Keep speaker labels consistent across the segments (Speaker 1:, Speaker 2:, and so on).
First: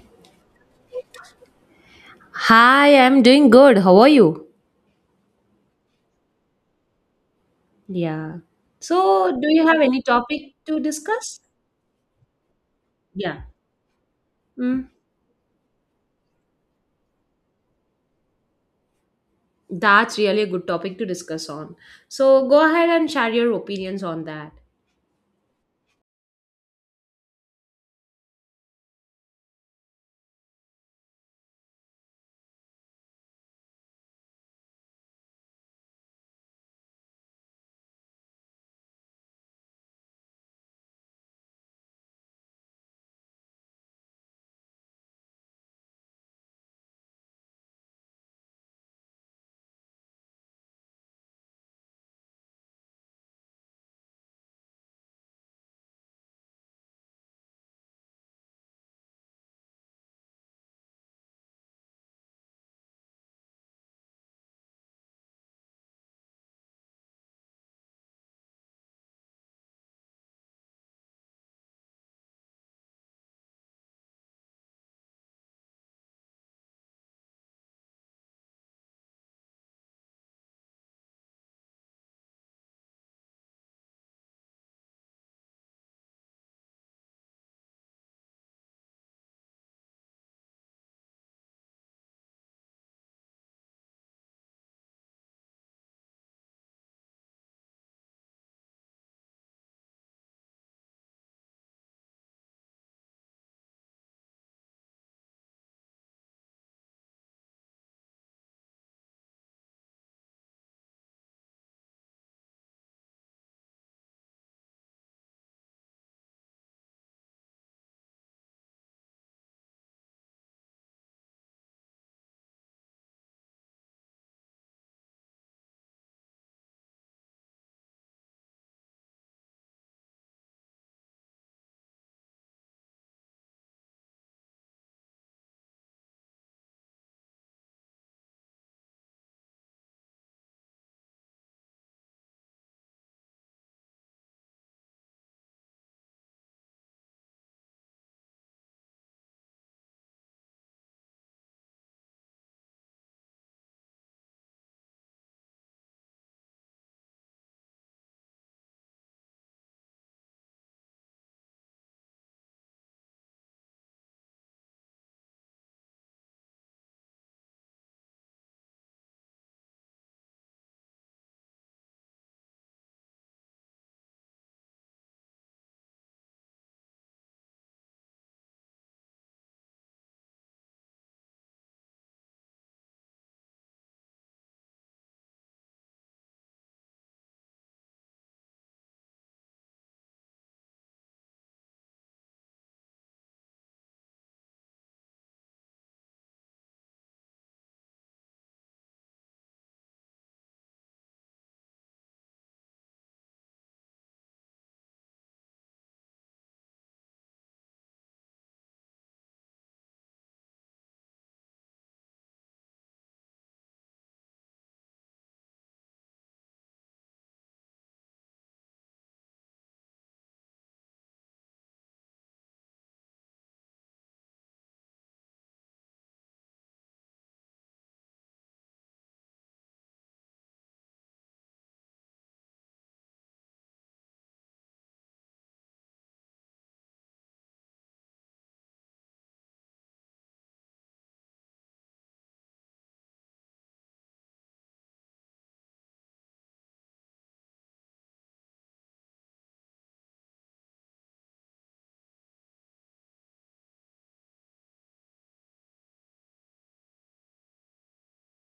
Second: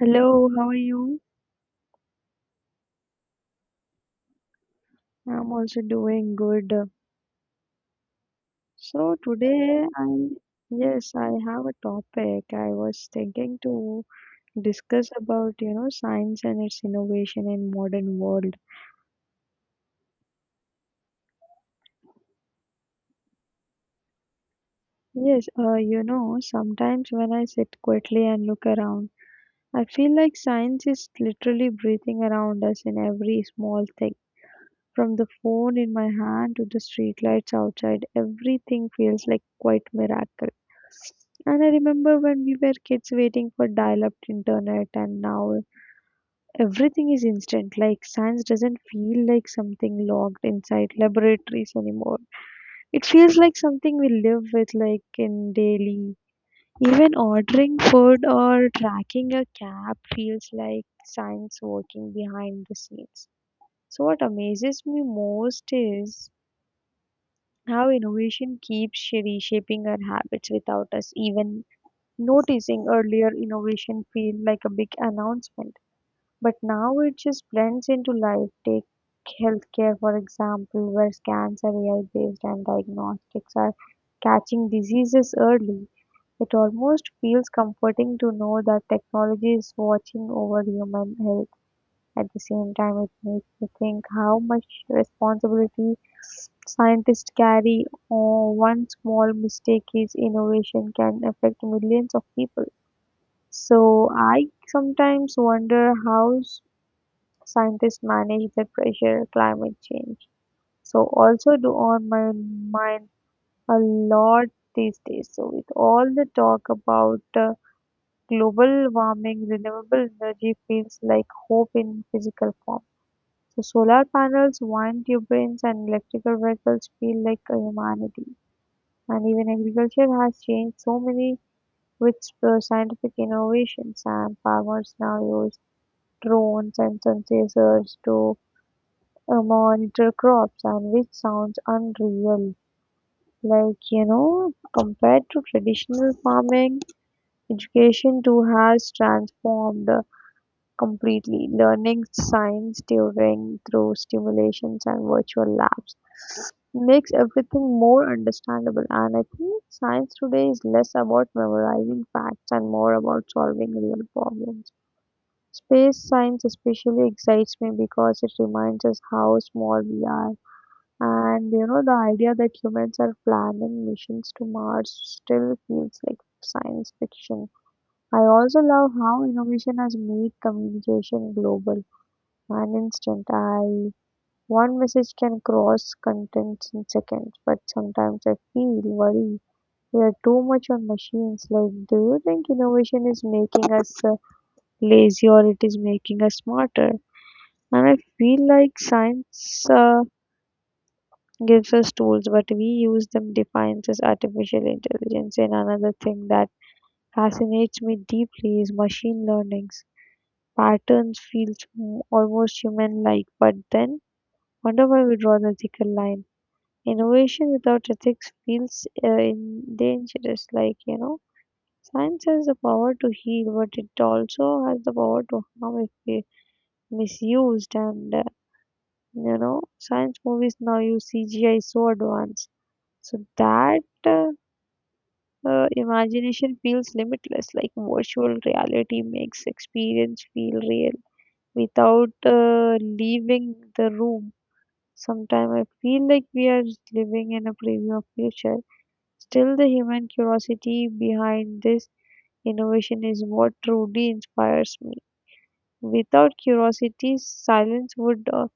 Speaker 1: Hello, how are you?
Speaker 2: Hi, I'm doing good. How are you?
Speaker 1: I'm also doing good.
Speaker 2: Yeah.
Speaker 1: So
Speaker 2: So, do you have
Speaker 1: today
Speaker 2: any
Speaker 1: I'm
Speaker 2: topic to
Speaker 1: yes, I
Speaker 2: discuss?
Speaker 1: have a topic I was
Speaker 2: Yeah.
Speaker 1: thinking to
Speaker 2: Mm,
Speaker 1: discuss about, you know, science and its innovation in modern world.
Speaker 2: that's really a good topic to discuss on. So, go ahead and share your opinions on that.
Speaker 1: Yes, you know, sometimes when I sit quietly and look around, I feel like science is literally breathing around us in every small thing. From the phone in my hand to the streetlights outside, everything feels like quite miracle. And I remember when we were kids waiting for dial-up internet, and now everything is instant. Like science doesn't feel like something locked inside laboratories anymore. It feels like something we live with, like in daily. Even ordering food or tracking a cab feels like science working behind the scenes. So, what amazes me most is how innovation keeps reshaping our habits without us even noticing. Earlier, innovation felt like a big announcement, but now it just blends into life. Take healthcare, for example, where scans are AI based and diagnostics are catching diseases early. It almost feels comforting to know that technology is watching over human health at the same time, it makes me think how much responsibility scientists carry. Oh, one small mistake is innovation can affect millions of people. So I sometimes wonder how scientists manage the pressure climate change. So also do on my mind a lot these days. So with all the talk about global warming, renewable energy feels like hope in physical form. So solar panels, wind turbines and electric vehicles feel like a humanity. And even agriculture has changed so many with scientific innovations and farmers now use drones and sun sensors to monitor crops and which sounds unreal. Like, you know, compared to traditional farming, education too has transformed completely, learning science during through simulations and virtual labs makes everything more understandable. And I think science today is less about memorizing facts and more about solving real problems. Space science especially excites me because it reminds us how small we are. And you know, the idea that humans are planning missions to Mars still feels like science fiction. I also love how innovation has made communication global an instant. I one message can cross contents in seconds, but sometimes I feel worried. We are too much on machines. Like, do you think innovation is making us lazy or it is making us smarter? And I feel like science gives us tools, but we use them defines as artificial intelligence. And another thing that fascinates me deeply is machine learnings. Patterns feels almost human-like, but then wonder why we draw the thicker line. Innovation without ethics feels in dangerous. Like you know, science has the power to heal, but it also has the power to harm if we misused. And you know, science movies now use CGI so advanced, so that uh, imagination feels limitless. Like virtual reality makes experience feel real without leaving the room. Sometimes I feel like we are living in a preview of future. Still, the human curiosity behind this innovation is what truly inspires me. Without curiosity, silence would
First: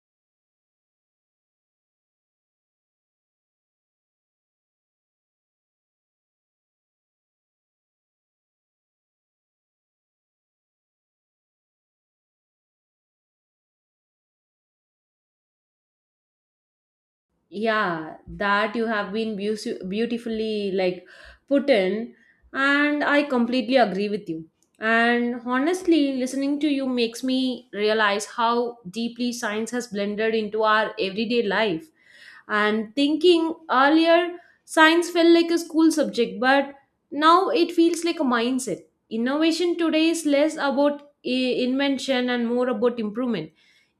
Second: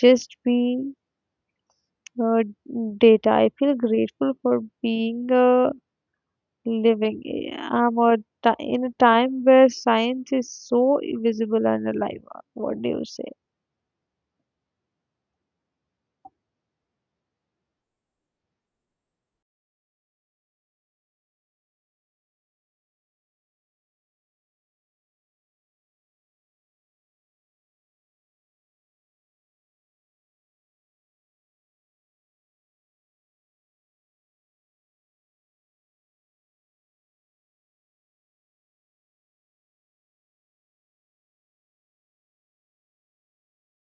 Speaker 1: just be uh, data. I feel grateful for being living. I'm a ti in a time where science is so visible and alive. What do you say?
Speaker 2: Yeah, that you have been beautifully, like, put in, and I completely agree with you. And honestly listening to you makes me realize how deeply science has blended into our everyday life and thinking earlier, science felt like a school subject, but now it feels like a mindset. Innovation today is less about invention and more about improvement.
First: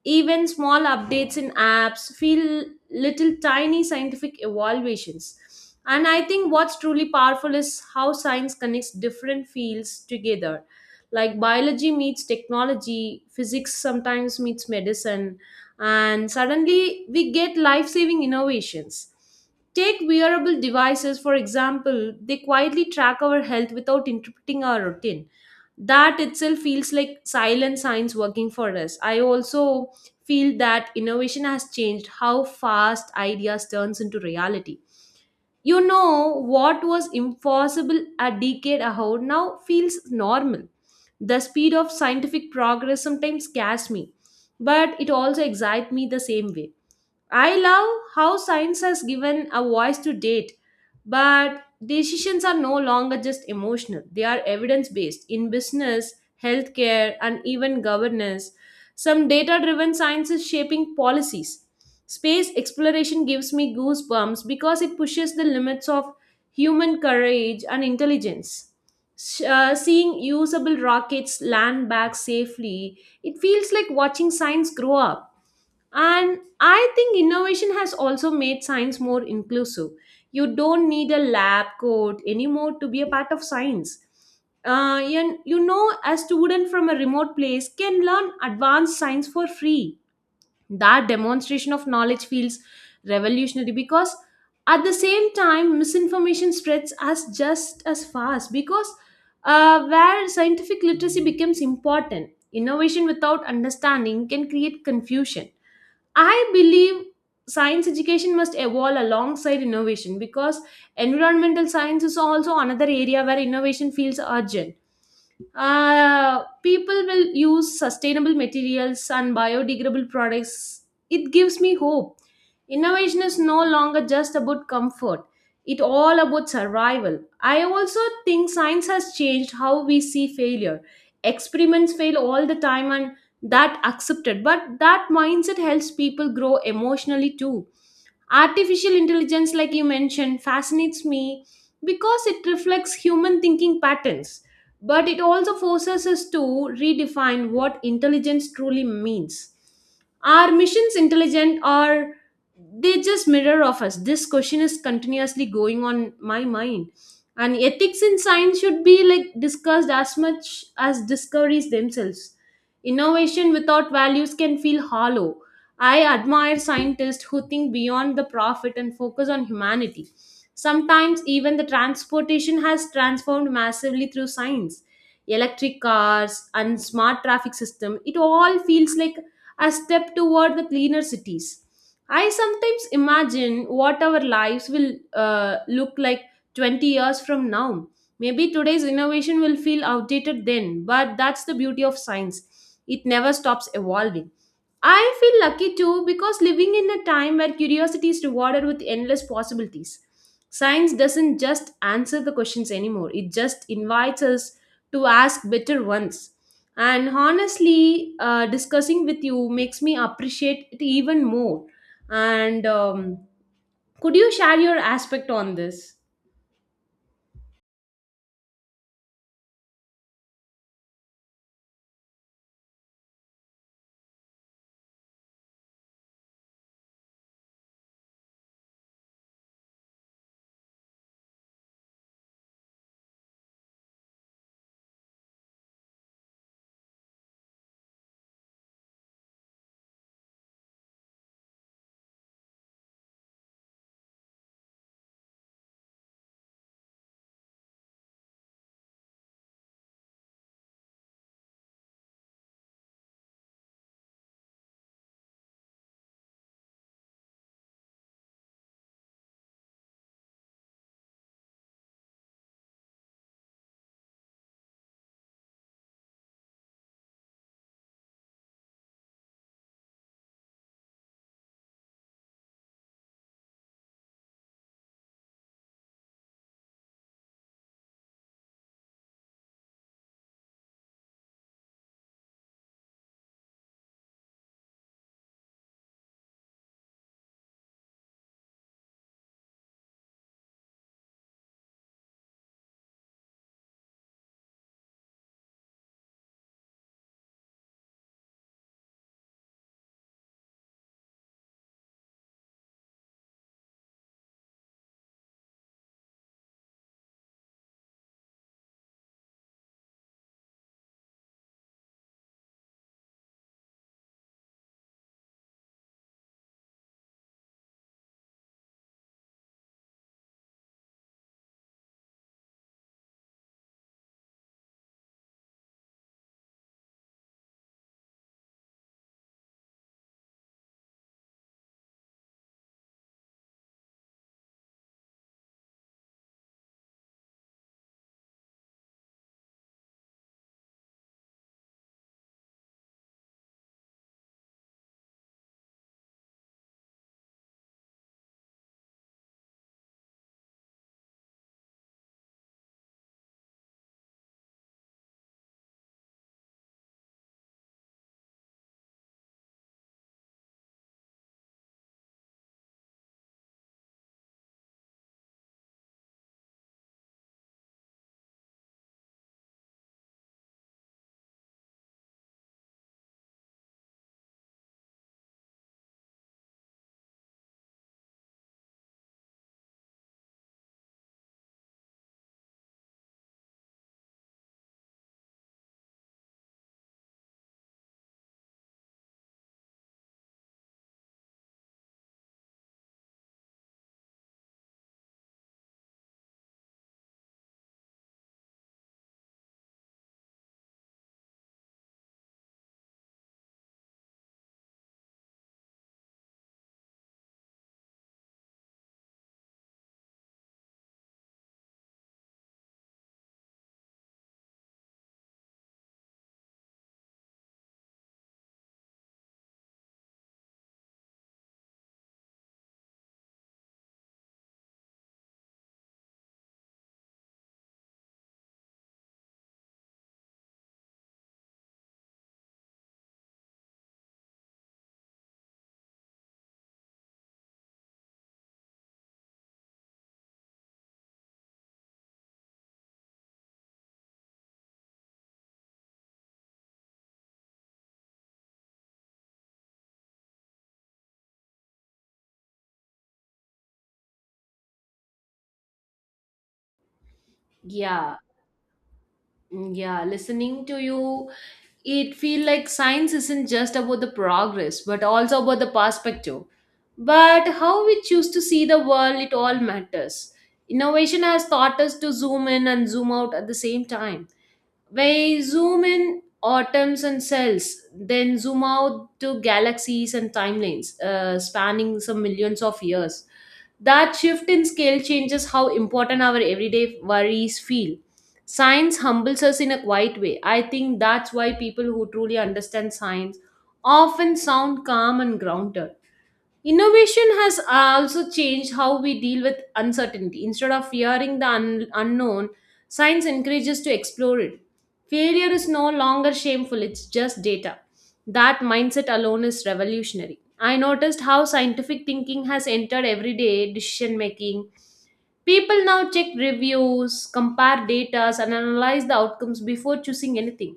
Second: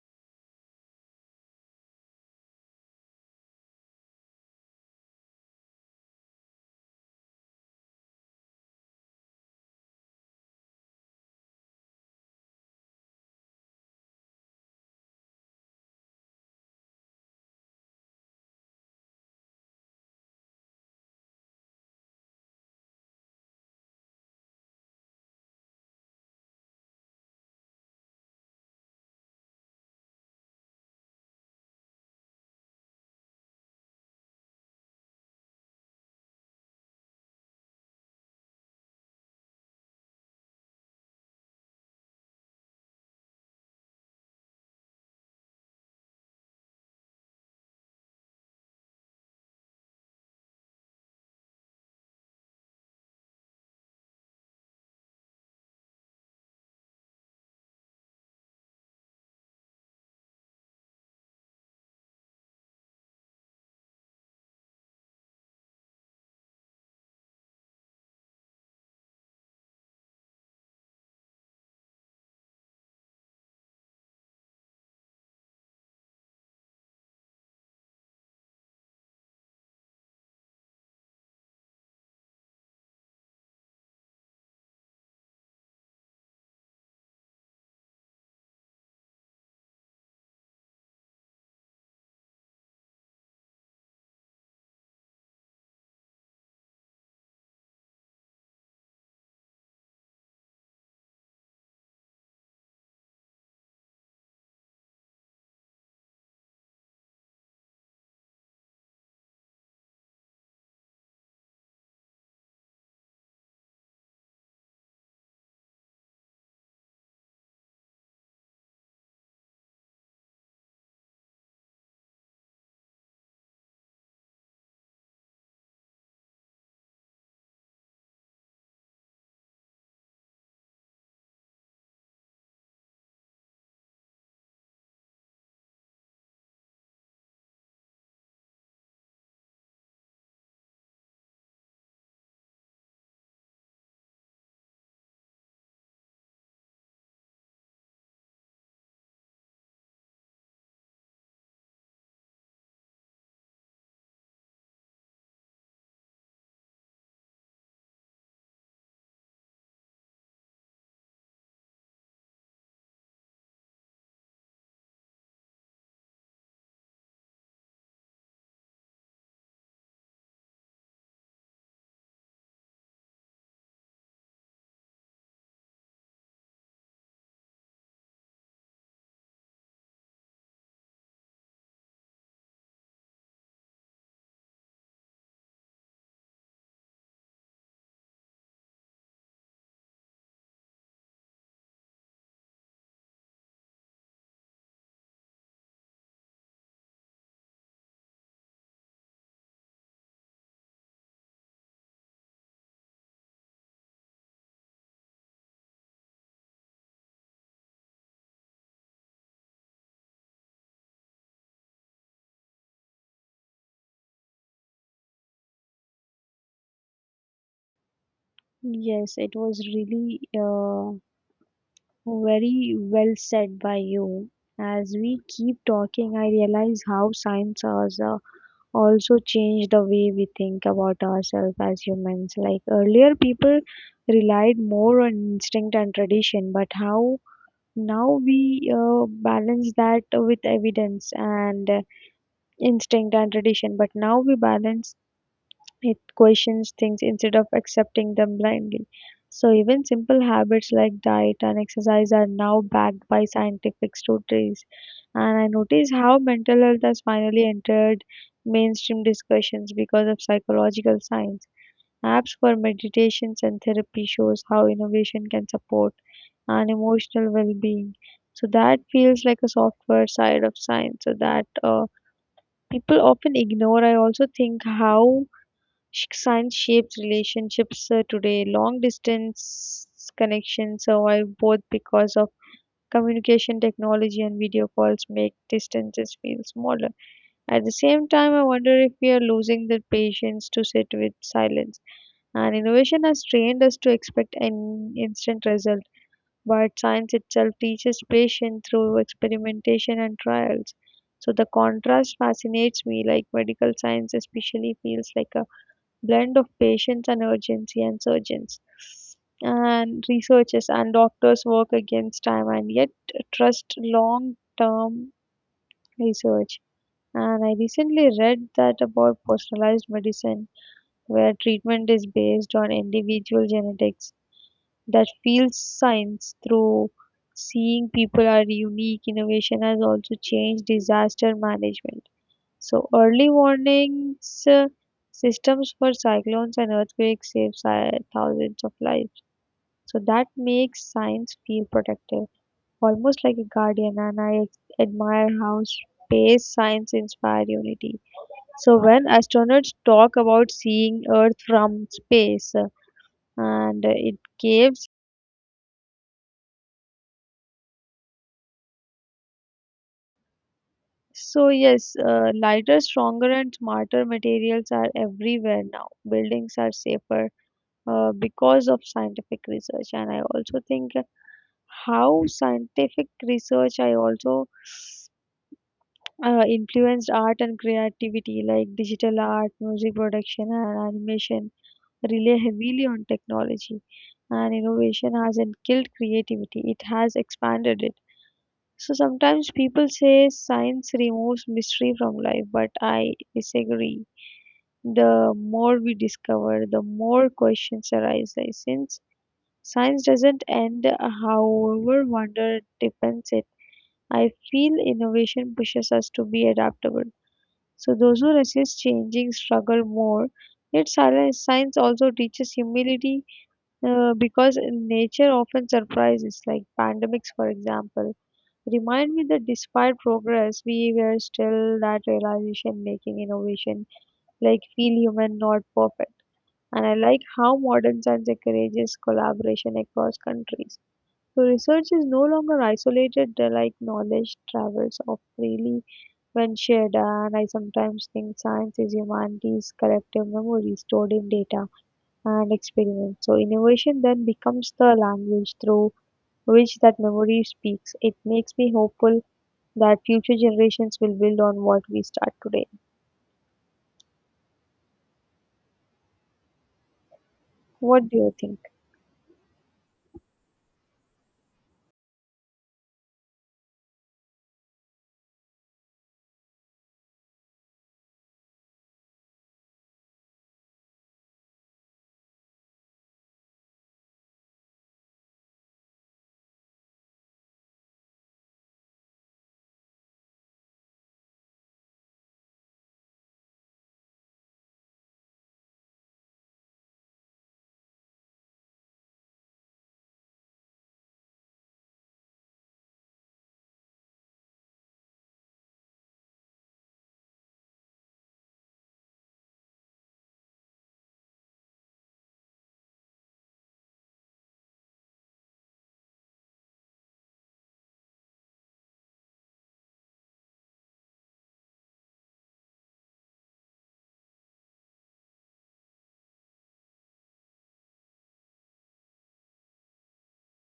Speaker 2: Even small updates in apps feel little tiny scientific evaluations. And I think what's truly powerful is how science connects different fields together. Like biology meets technology, physics sometimes meets medicine, and suddenly we get life saving innovations. Take wearable devices, for example, they quietly track our health without interrupting our routine. That itself feels like silent science working for us. I also feel that innovation has changed how fast ideas turns into reality. You know what was impossible a decade ago now feels normal. The speed of scientific progress sometimes scares me, but it also excites me the same way. I love how science has given a voice to date, but decisions are no longer just emotional. They are evidence based in business, healthcare, and even governance. Some data driven science is shaping policies. Space exploration gives me goosebumps because it pushes the limits of human courage and intelligence. Seeing usable rockets land back safely, it feels like watching science grow up. And I think innovation has also made science more inclusive. You don't need a lab coat anymore to be a part of science. A student from a remote place can learn advanced science for free. That demonstration of knowledge feels revolutionary, because at the same time, misinformation spreads as just as fast. Because where scientific literacy becomes important, innovation without understanding can create confusion. I believe science education must evolve alongside innovation, because environmental science is also another area where innovation feels urgent. People will use sustainable materials and biodegradable products. It gives me hope. Innovation is no longer just about comfort, it all about survival. I also think science has changed how we see failure. Experiments fail all the time and that accepted, but that mindset helps people grow emotionally too. Artificial intelligence, like you mentioned, fascinates me because it reflects human thinking patterns, but it also forces us to redefine what intelligence truly means. Are missions intelligent, or they just mirror of us? This question is continuously going on my mind. And ethics in science should be, like, discussed as much as discoveries themselves. Innovation without values can feel hollow. I admire scientists who think beyond the profit and focus on humanity. Sometimes even the transportation has transformed massively through science. Electric cars and smart traffic system, it all feels like a step toward the cleaner cities. I sometimes imagine what our lives will look like 20 years from now. Maybe today's innovation will feel outdated then, but that's the beauty of science. It never stops evolving. I feel lucky too, because living in a time where curiosity is rewarded with endless possibilities. Science doesn't just answer the questions anymore, it just invites us to ask better ones. And honestly, discussing with you makes me appreciate it even more. And Could you share your aspect on this?
Speaker 1: Yes, it was really very well said by you. As we keep talking, I realize how science has also changed the way we think about ourselves as humans. Like earlier, people relied more on instinct and tradition, but how now we balance that with evidence and instinct and tradition, but now we balance it questions things instead of accepting them blindly. So, even simple habits like diet and exercise are now backed by scientific studies. And I notice how mental health has finally entered mainstream discussions because of psychological science. Apps for meditations and therapy shows how innovation can support and emotional well-being. So that feels like a software side of science. So that people often ignore. I also think how science shapes relationships today. Long distance connections survive both because of communication technology and video calls make distances feel smaller. At the same time, I wonder if we are losing the patience to sit with silence. And innovation has trained us to expect an instant result, but science itself teaches patience through experimentation and trials. So the contrast fascinates me, like medical science especially feels like a blend of patience and urgency and surgeons and researchers and doctors work against time and yet trust long term research. And I recently read that about personalized medicine, where treatment is based on individual genetics that feels science through seeing people are unique innovation has also changed disaster management so early warnings systems for cyclones and earthquakes save thousands of lives. So that makes science feel protective, almost like a guardian. And I admire how space science inspires unity. So when astronauts talk about seeing Earth from space, and it gives so yes, lighter, stronger, and smarter materials are everywhere now. Buildings are safer because of scientific research, and I also think how scientific research I also influenced art and creativity, like digital art, music production and animation rely heavily on technology, and innovation hasn't killed creativity, it has expanded it. So sometimes people say science removes mystery from life, but I disagree. The more we discover, the more questions arise. Like, since science doesn't end, however wonder deepens it. I feel innovation pushes us to be adaptable. So those who resist changing struggle more. Yet science also teaches humility because nature often surprises, like pandemics, for example. Remind me that despite progress, we were still that realization making innovation, like feel human, not perfect. And I like how modern science encourages collaboration across countries. So research is no longer isolated like knowledge travels off freely when shared. And I sometimes think science is humanity's collective memory stored in data and experiments. So innovation then becomes the language through which that memory speaks. It makes me hopeful that future generations will build on what we start today. What
Speaker 2: Yeah,
Speaker 1: do you think?
Speaker 2: yeah, listening to you, it feel like science isn't just about the progress, but also about the perspective, but how we choose to see the world, it all matters. Innovation has taught us to zoom in and zoom out at the same time. We zoom in atoms and cells, then zoom out to galaxies and timelines, spanning some millions of years. That shift in scale changes how important our everyday worries feel. Science humbles us in a quiet way. I think that's why people who truly understand science often sound calm and grounded. Innovation has also changed how we deal with uncertainty. Instead of fearing the unknown, science encourages to explore it. Failure is no longer shameful, it's just data. That mindset alone is revolutionary. I noticed how scientific thinking has entered everyday decision making. People now check reviews, compare data, and analyze the outcomes before choosing anything.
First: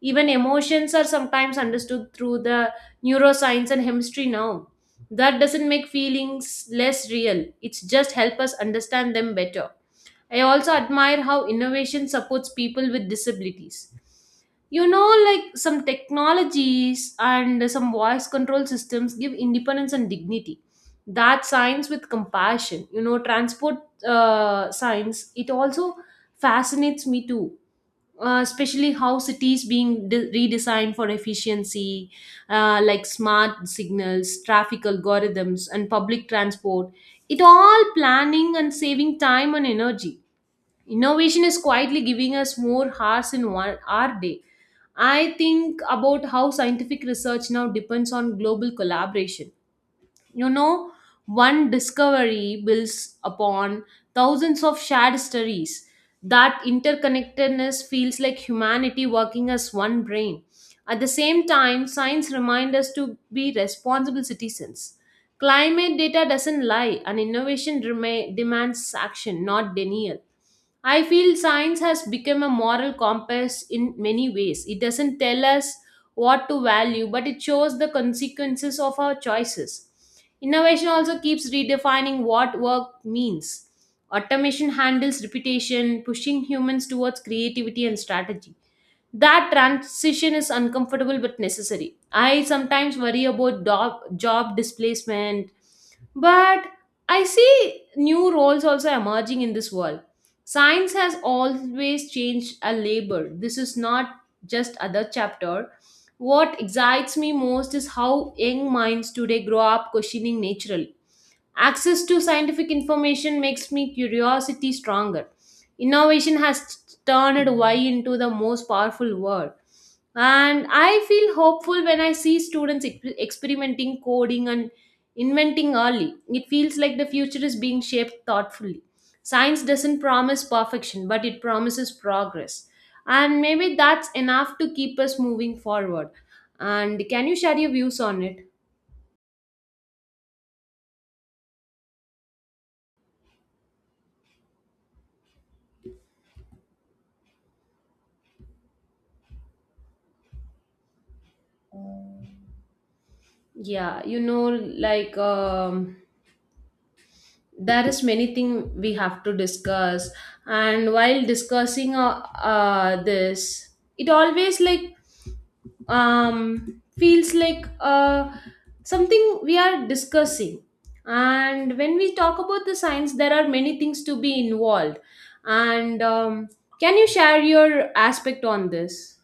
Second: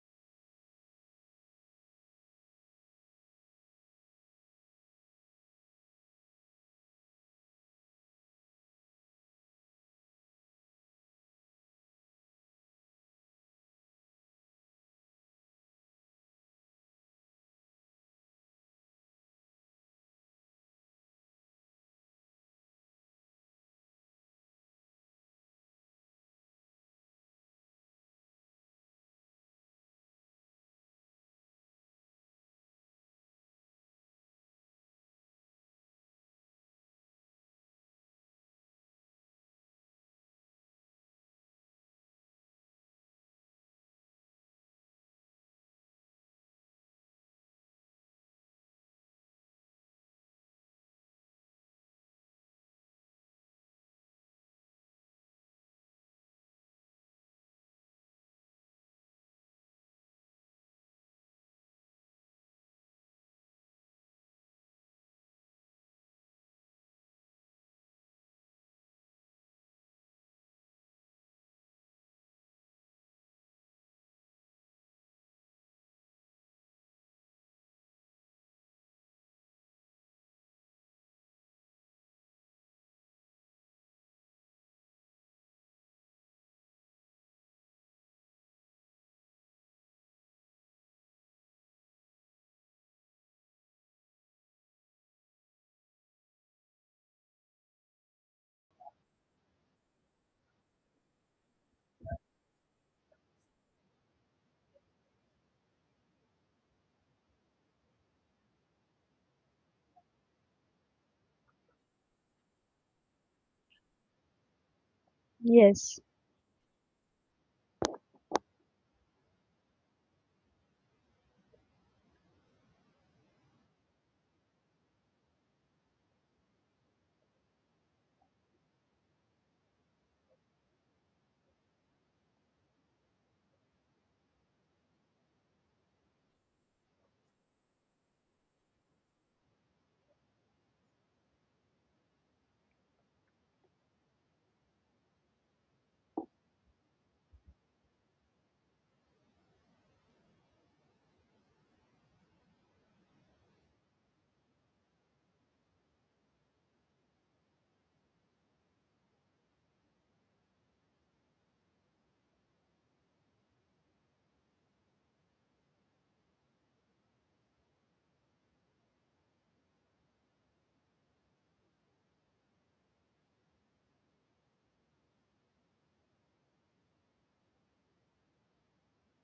Speaker 2: Even emotions are sometimes understood through the neuroscience and chemistry now. That doesn't make feelings less real, it's just help us understand them better. I also admire how innovation supports people with disabilities. You know, like, some technologies and some voice control systems give independence and dignity. That science with compassion, you know, transport science, it also fascinates me too. Especially how cities being redesigned for efficiency, like smart signals, traffic algorithms, and public transport, it all planning and saving time and energy. Innovation is quietly giving us more hours in one hour day. I think about how scientific research now depends on global collaboration. You know, one discovery builds upon thousands of shared stories. That interconnectedness feels like humanity working as one brain. At the same time, science reminds us to be responsible citizens. Climate data doesn't lie, and innovation demands action, not denial. I feel science has become a moral compass in many ways. It doesn't tell us what to value, but it shows the consequences of our choices. Innovation also keeps redefining what work means. Automation handles repetition, pushing humans towards creativity and strategy. That transition is uncomfortable but necessary. I sometimes worry about job displacement, but I see new roles also emerging in this world. Science has always changed a labor, this is not just other chapter. What excites me most is how young minds today grow up questioning natural access to scientific information makes me curiosity stronger.
Speaker 1: Yes.
Speaker 2: Innovation has turned Y into the most powerful word. And I feel hopeful when I see students experimenting, coding, and inventing early. It feels like the future is being shaped thoughtfully. Science doesn't promise perfection, but it promises progress. And maybe that's enough to keep us moving forward. And can you share your views on it? Yeah, you know, like. There is many thing we have to discuss. And while discussing this, it always like, feels like something we are discussing. And when we talk about the science, there are many things to be involved. And Can you share your aspect on this?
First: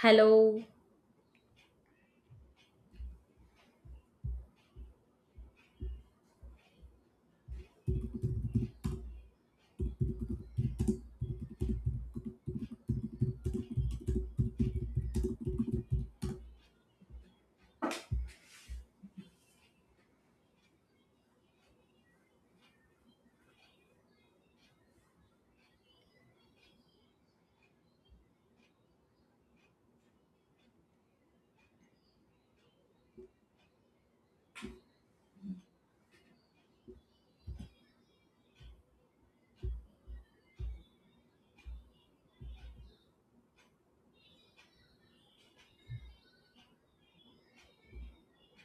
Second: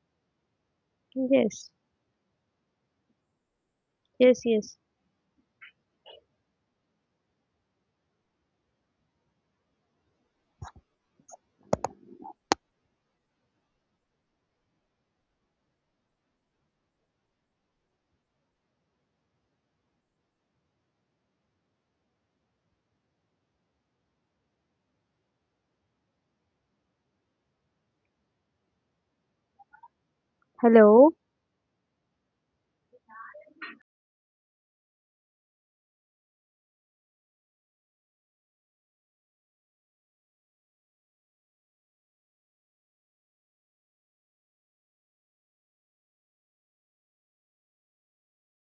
Speaker 2: Hello?
Speaker 1: Yes. Yes, yes. Hello.